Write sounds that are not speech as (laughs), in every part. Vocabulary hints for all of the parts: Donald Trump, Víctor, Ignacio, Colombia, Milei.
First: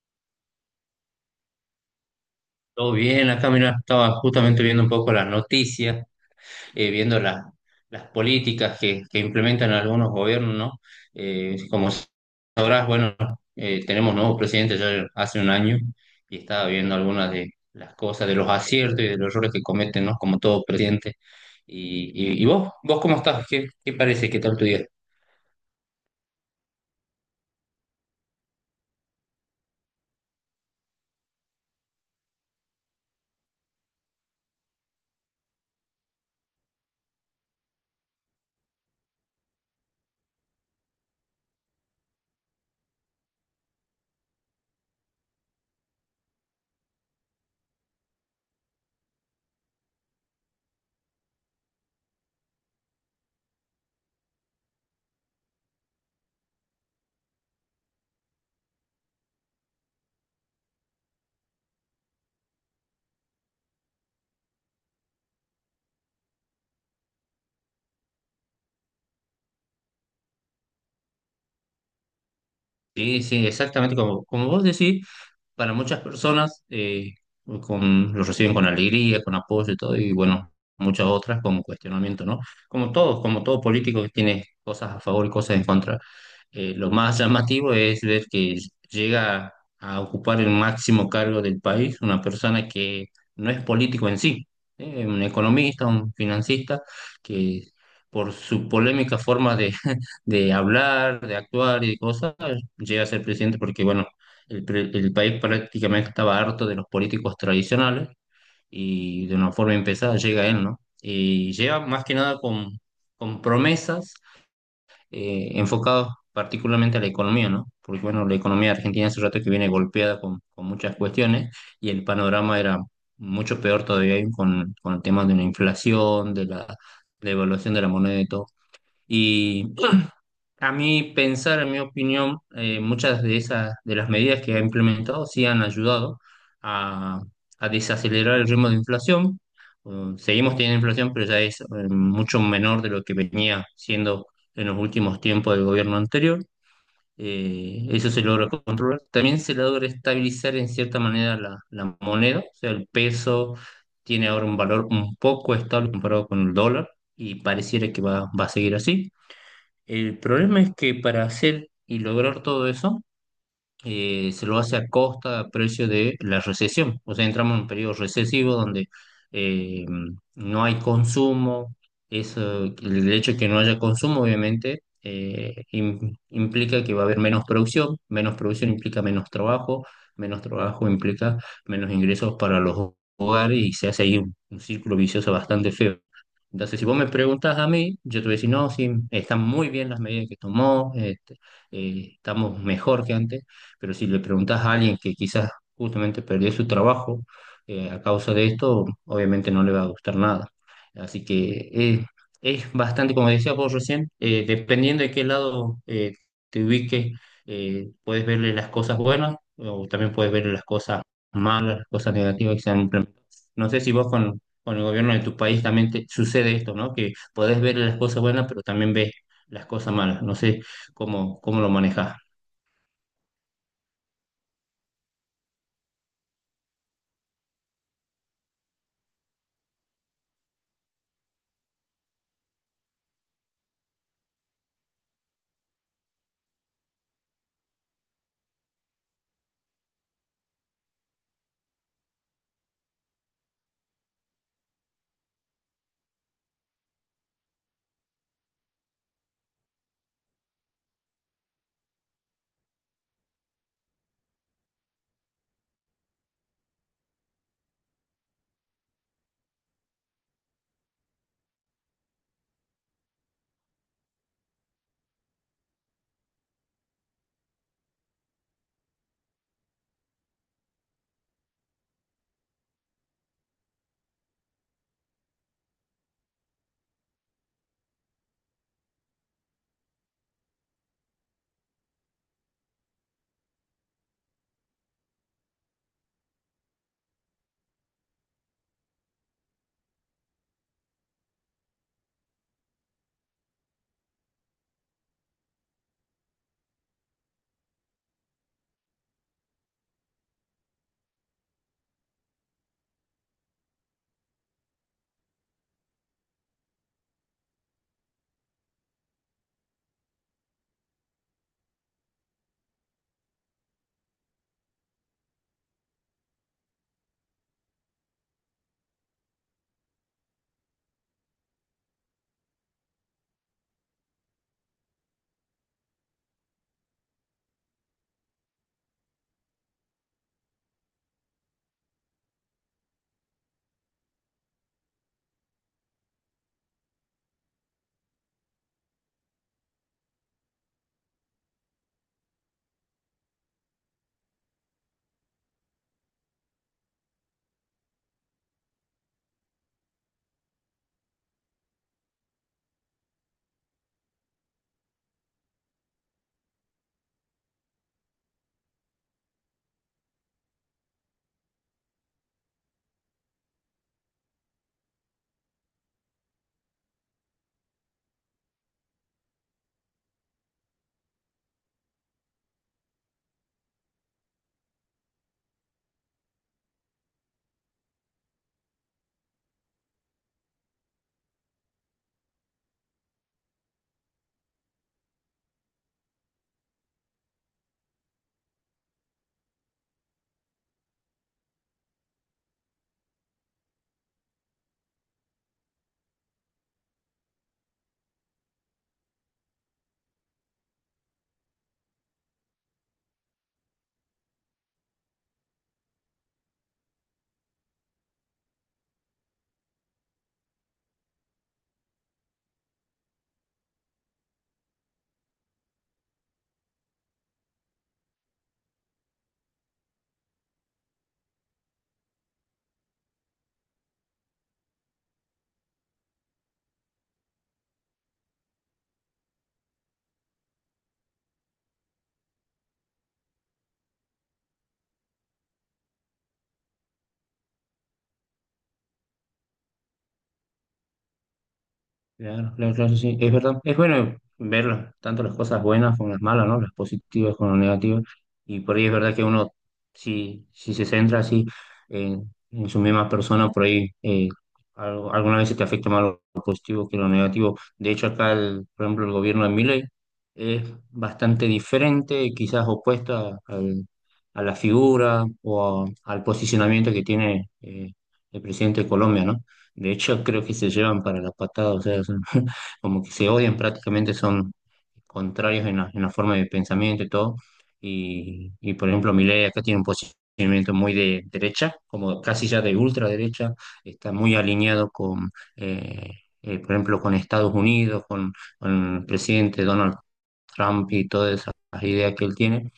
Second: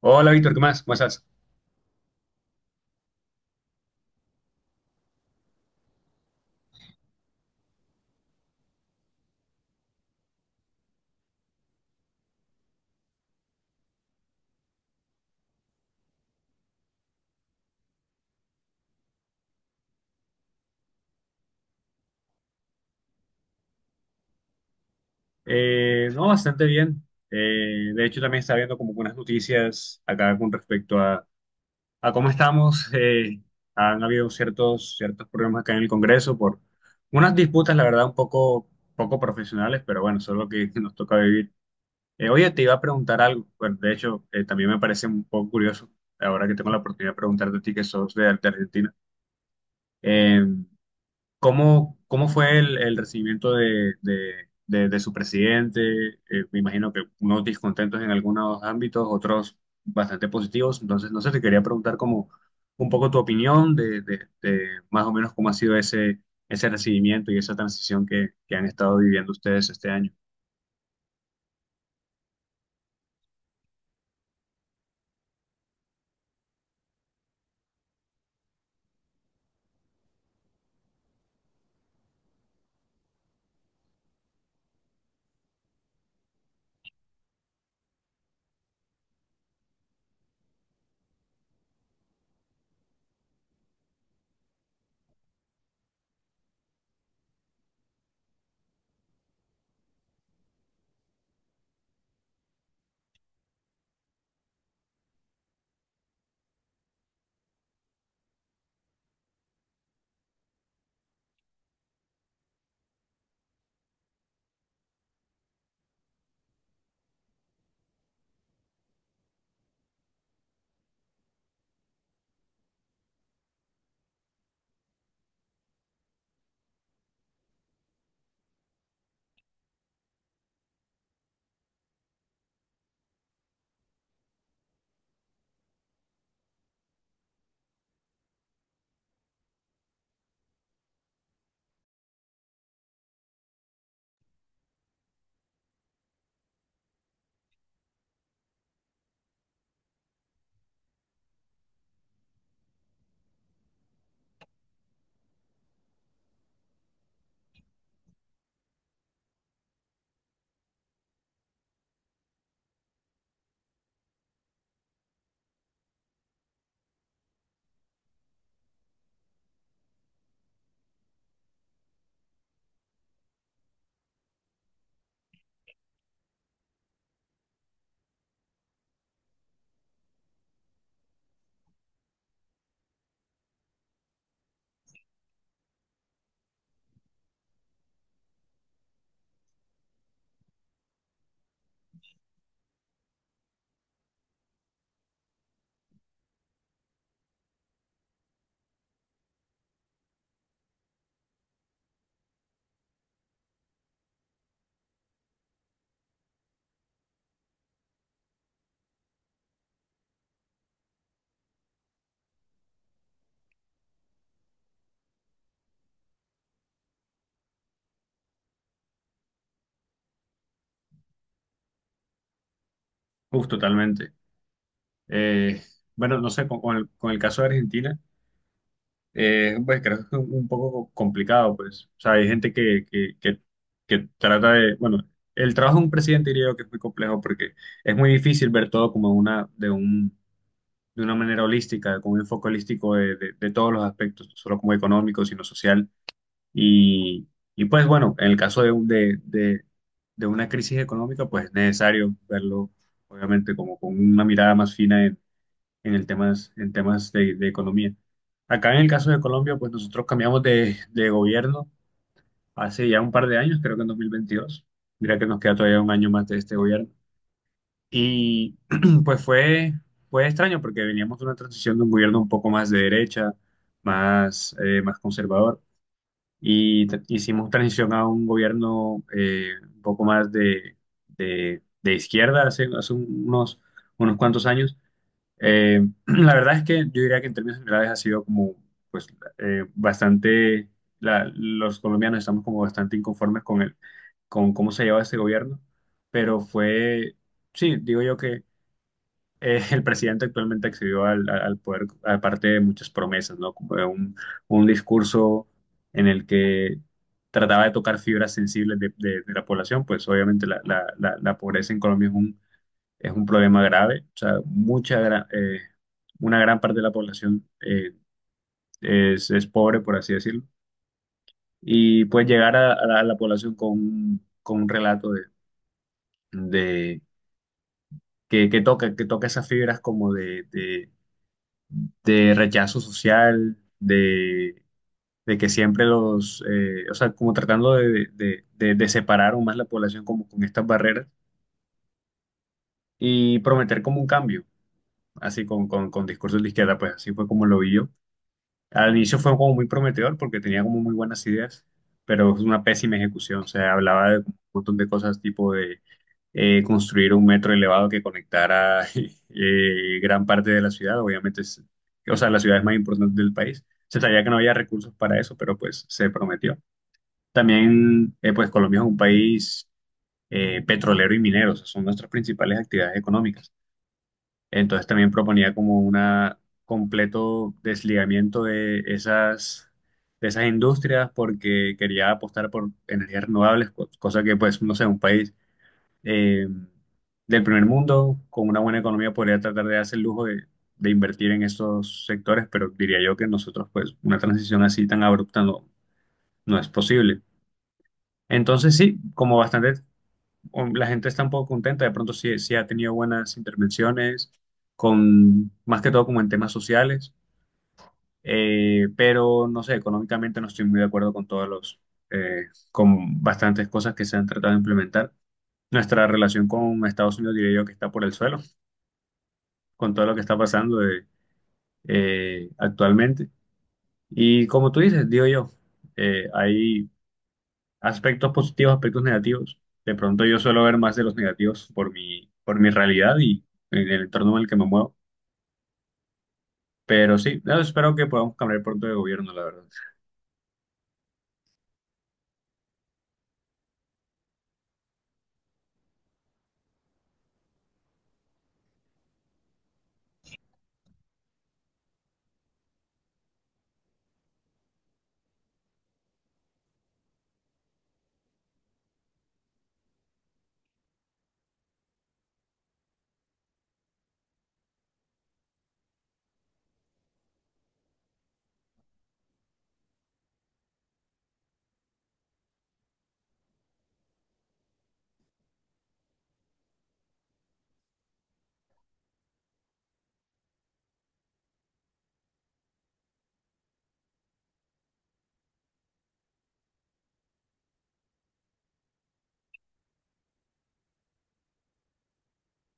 Hola Víctor, ¿qué más? ¿Cómo estás? Todo bien, acá mira, estaba justamente viendo un poco las noticias, viendo las políticas que implementan algunos gobiernos, ¿no? Como sabrás, bueno, tenemos nuevo presidente ya hace un año y estaba viendo algunas de las cosas, de los aciertos y de los errores que cometen, ¿no? Como todo presidente. ¿Y, vos, vos cómo estás? ¿Qué, qué parece? ¿Qué tal tu día? No, bastante bien. De hecho, también estaba viendo como unas noticias acá con respecto a cómo estamos. Han habido ciertos problemas acá en el Congreso por unas disputas, la verdad, poco profesionales, pero bueno, eso es lo que (laughs) nos toca vivir. Oye, te iba a preguntar algo. Bueno, de hecho, también me parece un poco curioso, ahora que tengo la oportunidad de preguntarte a ti que sos de Argentina. Eh, cómo fue el recibimiento de su presidente? Me imagino que unos discontentos en algunos ámbitos, otros bastante positivos. Entonces, no sé, te quería preguntar como un poco tu opinión de más o menos cómo ha sido ese recibimiento y esa transición que han estado viviendo ustedes este año. Sí, sí, exactamente como, como vos decís. Para muchas personas con, lo reciben con alegría, con apoyo y todo, y bueno, muchas otras con cuestionamiento, ¿no? Como todos, como todo político que tiene cosas a favor y cosas en contra. Lo más llamativo es ver que llega a ocupar el máximo cargo del país una persona que no es político en sí, un economista, un financista, que por su polémica forma de, (laughs) de hablar, de actuar y de cosas, llega a ser presidente porque, bueno, el país prácticamente estaba harto de los políticos tradicionales y de una forma empezada llega él, ¿no? Y llega más que nada con, con promesas enfocadas particularmente a la economía, ¿no? Porque bueno, la economía argentina hace rato que viene golpeada con muchas cuestiones y el panorama era mucho peor todavía ahí con el tema de la inflación, de la devaluación de la moneda y todo. A mí pensar, en mi opinión, muchas de esas, de las medidas que ha implementado sí han ayudado a, a desacelerar el ritmo de inflación. Seguimos teniendo inflación, pero ya es mucho menor de lo que venía siendo en los últimos tiempos del gobierno anterior. Eso se logra controlar. También se logra estabilizar en cierta manera la moneda, o sea, el peso tiene ahora un valor un poco estable comparado con el dólar y pareciera que va a seguir así. El problema es que para hacer y lograr todo eso, se lo hace a costa, a precio de la recesión. O sea, entramos en un periodo recesivo donde eh, no hay consumo. Eso, el hecho de que no haya consumo, obviamente, implica que va a haber menos producción. Menos producción implica menos trabajo. Menos trabajo implica menos ingresos para los hogares y se hace ahí un círculo vicioso bastante feo. Entonces, si vos me preguntas a mí, yo te voy a decir, no, sí, están muy bien las medidas que tomó, este, estamos mejor que antes, pero si le preguntas a alguien que quizás justamente perdió su trabajo a causa de esto, obviamente no le va a gustar nada. Así que es bastante, como decía vos recién, dependiendo de qué lado te ubiques, puedes verle las cosas buenas o también puedes verle las cosas malas, las cosas negativas que se han implementado. No sé si vos con el gobierno de tu país también te sucede esto, ¿no? Que podés ver las cosas buenas, pero también ves las cosas malas. No sé cómo, cómo lo manejas. Uf, totalmente. Eh, bueno, no sé, con el caso de Argentina. Pues creo que es un poco complicado, pues. O sea, hay gente que trata de, bueno, el trabajo de un presidente diría yo que es muy complejo porque es muy difícil ver todo como de una manera holística, con un enfoque holístico de todos los aspectos, no solo como económico, sino social. Y, y pues bueno, en el caso de, un- de una crisis económica, pues es necesario verlo, obviamente, como con una mirada más fina en en temas de economía. Acá en el caso de Colombia, pues nosotros cambiamos de gobierno hace ya un par de años, creo que en 2022. Mira que nos queda todavía un año más de este gobierno. Y (clears throat) pues fue, fue extraño porque veníamos de una transición de un gobierno un poco más de derecha, más, más conservador. Y hicimos transición a un gobierno un poco más de izquierda hace unos cuantos años. (clears throat) La verdad es que yo diría que en términos generales ha sido como, pues, bastante, los colombianos estamos como bastante inconformes con con cómo se lleva este gobierno, pero fue, sí, digo yo que (laughs) el presidente actualmente accedió al poder, aparte de muchas promesas, ¿no? Como de un discurso en el que trataba de tocar fibras sensibles de la población, pues obviamente la pobreza en Colombia es un problema grave. O sea, una gran parte de la población es pobre, por así decirlo. Y pues llegar a la población con un relato de- que toca esas fibras como de rechazo social, de que siempre los, o sea, como tratando de separar aún más la población como con estas barreras y prometer como un cambio, así con discursos de izquierda, pues así fue como lo vi yo. Al inicio fue como muy prometedor porque tenía como muy buenas ideas, pero es una pésima ejecución. O sea, hablaba de un montón de cosas tipo de construir un metro elevado que conectara (laughs) gran parte de la ciudad, obviamente, o sea, la ciudad es más importante del país. Se sabía que no había recursos para eso, pero pues se prometió. También, pues Colombia es un país petrolero y minero, o sea, son nuestras principales actividades económicas. Entonces también proponía como un completo desligamiento de esas industrias porque quería apostar por energías renovables, cosa que pues, no sé, un país eh, del primer mundo con una buena economía podría tratar de darse el lujo de invertir en esos sectores, pero diría yo que nosotros pues una transición así tan abrupta no es posible. Entonces sí, como bastante o la gente está un poco contenta, de pronto sí, sí ha tenido buenas intervenciones, con, más que todo como en temas sociales, pero no sé, económicamente no estoy muy de acuerdo con todos los, eh, con bastantes cosas que se han tratado de implementar. Nuestra relación con Estados Unidos diría yo que está por el suelo, con todo lo que está pasando actualmente. Y como tú dices, digo yo, hay aspectos positivos, aspectos negativos. De pronto yo suelo ver más de los negativos por por mi realidad y en el entorno en el que me muevo. Pero sí, no, espero que podamos cambiar pronto de gobierno, la verdad. Claro, claro, claro, sí, sí. Es verdad. Es bueno ver tanto las cosas buenas como las malas, ¿no? Las positivas como las negativas. Y por ahí es verdad que uno, si, si se centra así en su misma persona, por ahí alguna vez se te afecta más lo positivo que lo negativo. De hecho, acá, por ejemplo, el gobierno de Milei es bastante diferente, quizás opuesta a la figura o al posicionamiento que tiene el presidente de Colombia, ¿no? De hecho, creo que se llevan para la patada, o sea, (laughs) como que se odian prácticamente, son contrarios en la forma de pensamiento y todo. Y, por ejemplo, Milei acá tiene un posicionamiento muy de derecha, como casi ya de ultraderecha, está muy alineado con, eh, por ejemplo, con Estados Unidos, con el presidente Donald Trump y todas esas ideas que él tiene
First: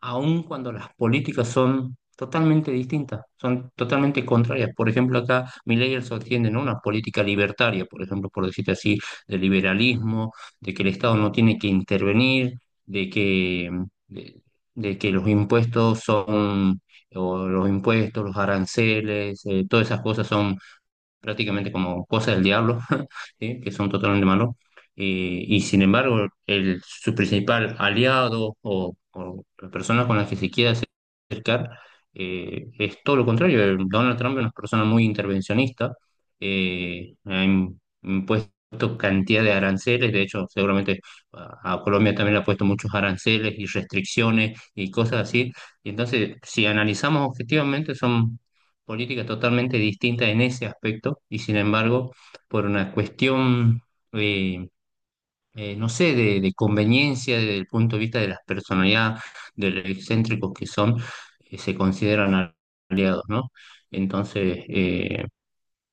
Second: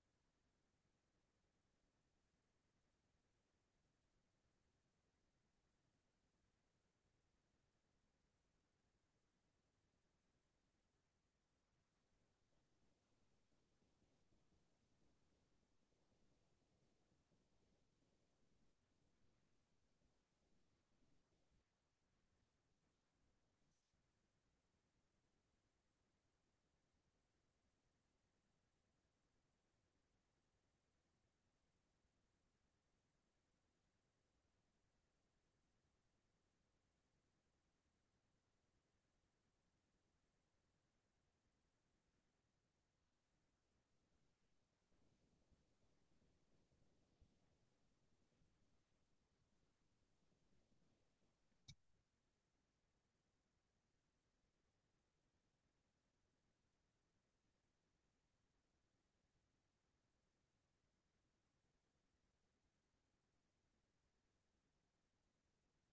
aun cuando las políticas son totalmente distintas, son totalmente contrarias. Por ejemplo, acá Milei él sostiene, ¿no? una política libertaria, por ejemplo, por decirte así, de liberalismo, de que el Estado no tiene que intervenir, de que, de, de que los impuestos son, o los impuestos, los aranceles, todas esas cosas son prácticamente como cosas del diablo, (laughs) ¿sí? que son totalmente malos. Y sin embargo, el, su principal aliado o la persona con la que se quiere acercar es todo lo contrario. El Donald Trump es una persona muy intervencionista, impuesto cantidad de aranceles, de hecho, seguramente a Colombia también le ha puesto muchos aranceles y restricciones y cosas así. Y entonces, si analizamos objetivamente, son política totalmente distinta en ese aspecto y sin embargo, por una cuestión, eh, no sé, de conveniencia desde el punto de vista de las personalidades, de los excéntricos que son, se consideran aliados, ¿no? Entonces, eh,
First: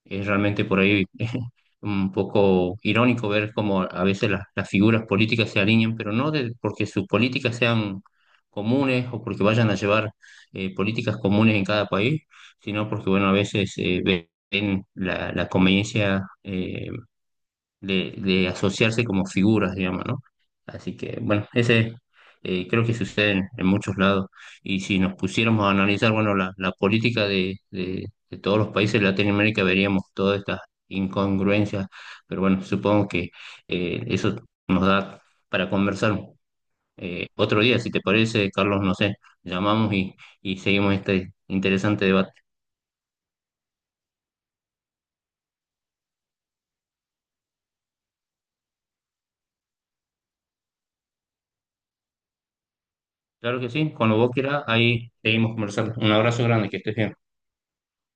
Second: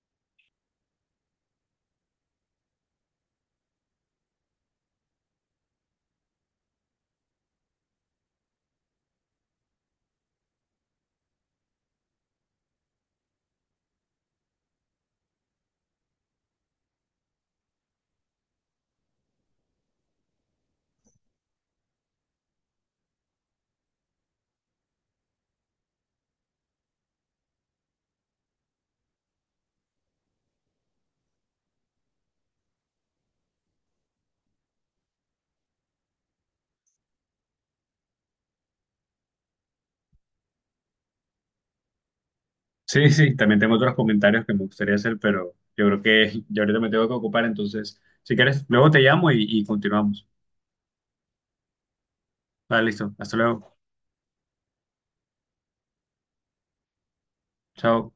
es realmente por ahí (laughs) un poco irónico ver cómo a veces las figuras políticas se alinean, pero no de- porque sus políticas sean comunes o porque vayan a llevar políticas comunes en cada país, sino porque, bueno, a veces ven la, la conveniencia de asociarse como figuras, digamos, ¿no? Así que, bueno, ese creo que sucede en muchos lados. Y si nos pusiéramos a analizar, bueno, la política de todos los países de Latinoamérica, veríamos todas estas incongruencias, pero bueno, supongo que eso nos da para conversar otro día, si te parece, Carlos, no sé, llamamos y seguimos este interesante debate. Sí, sí, también tengo otros comentarios que me gustaría hacer, pero yo creo que yo ahorita me tengo que ocupar, entonces, si quieres, luego te llamo y continuamos. Vale, listo. Hasta Claro que luego. sí, cuando vos quieras, ahí seguimos conversando. Un abrazo grande, que estés bien. Chao.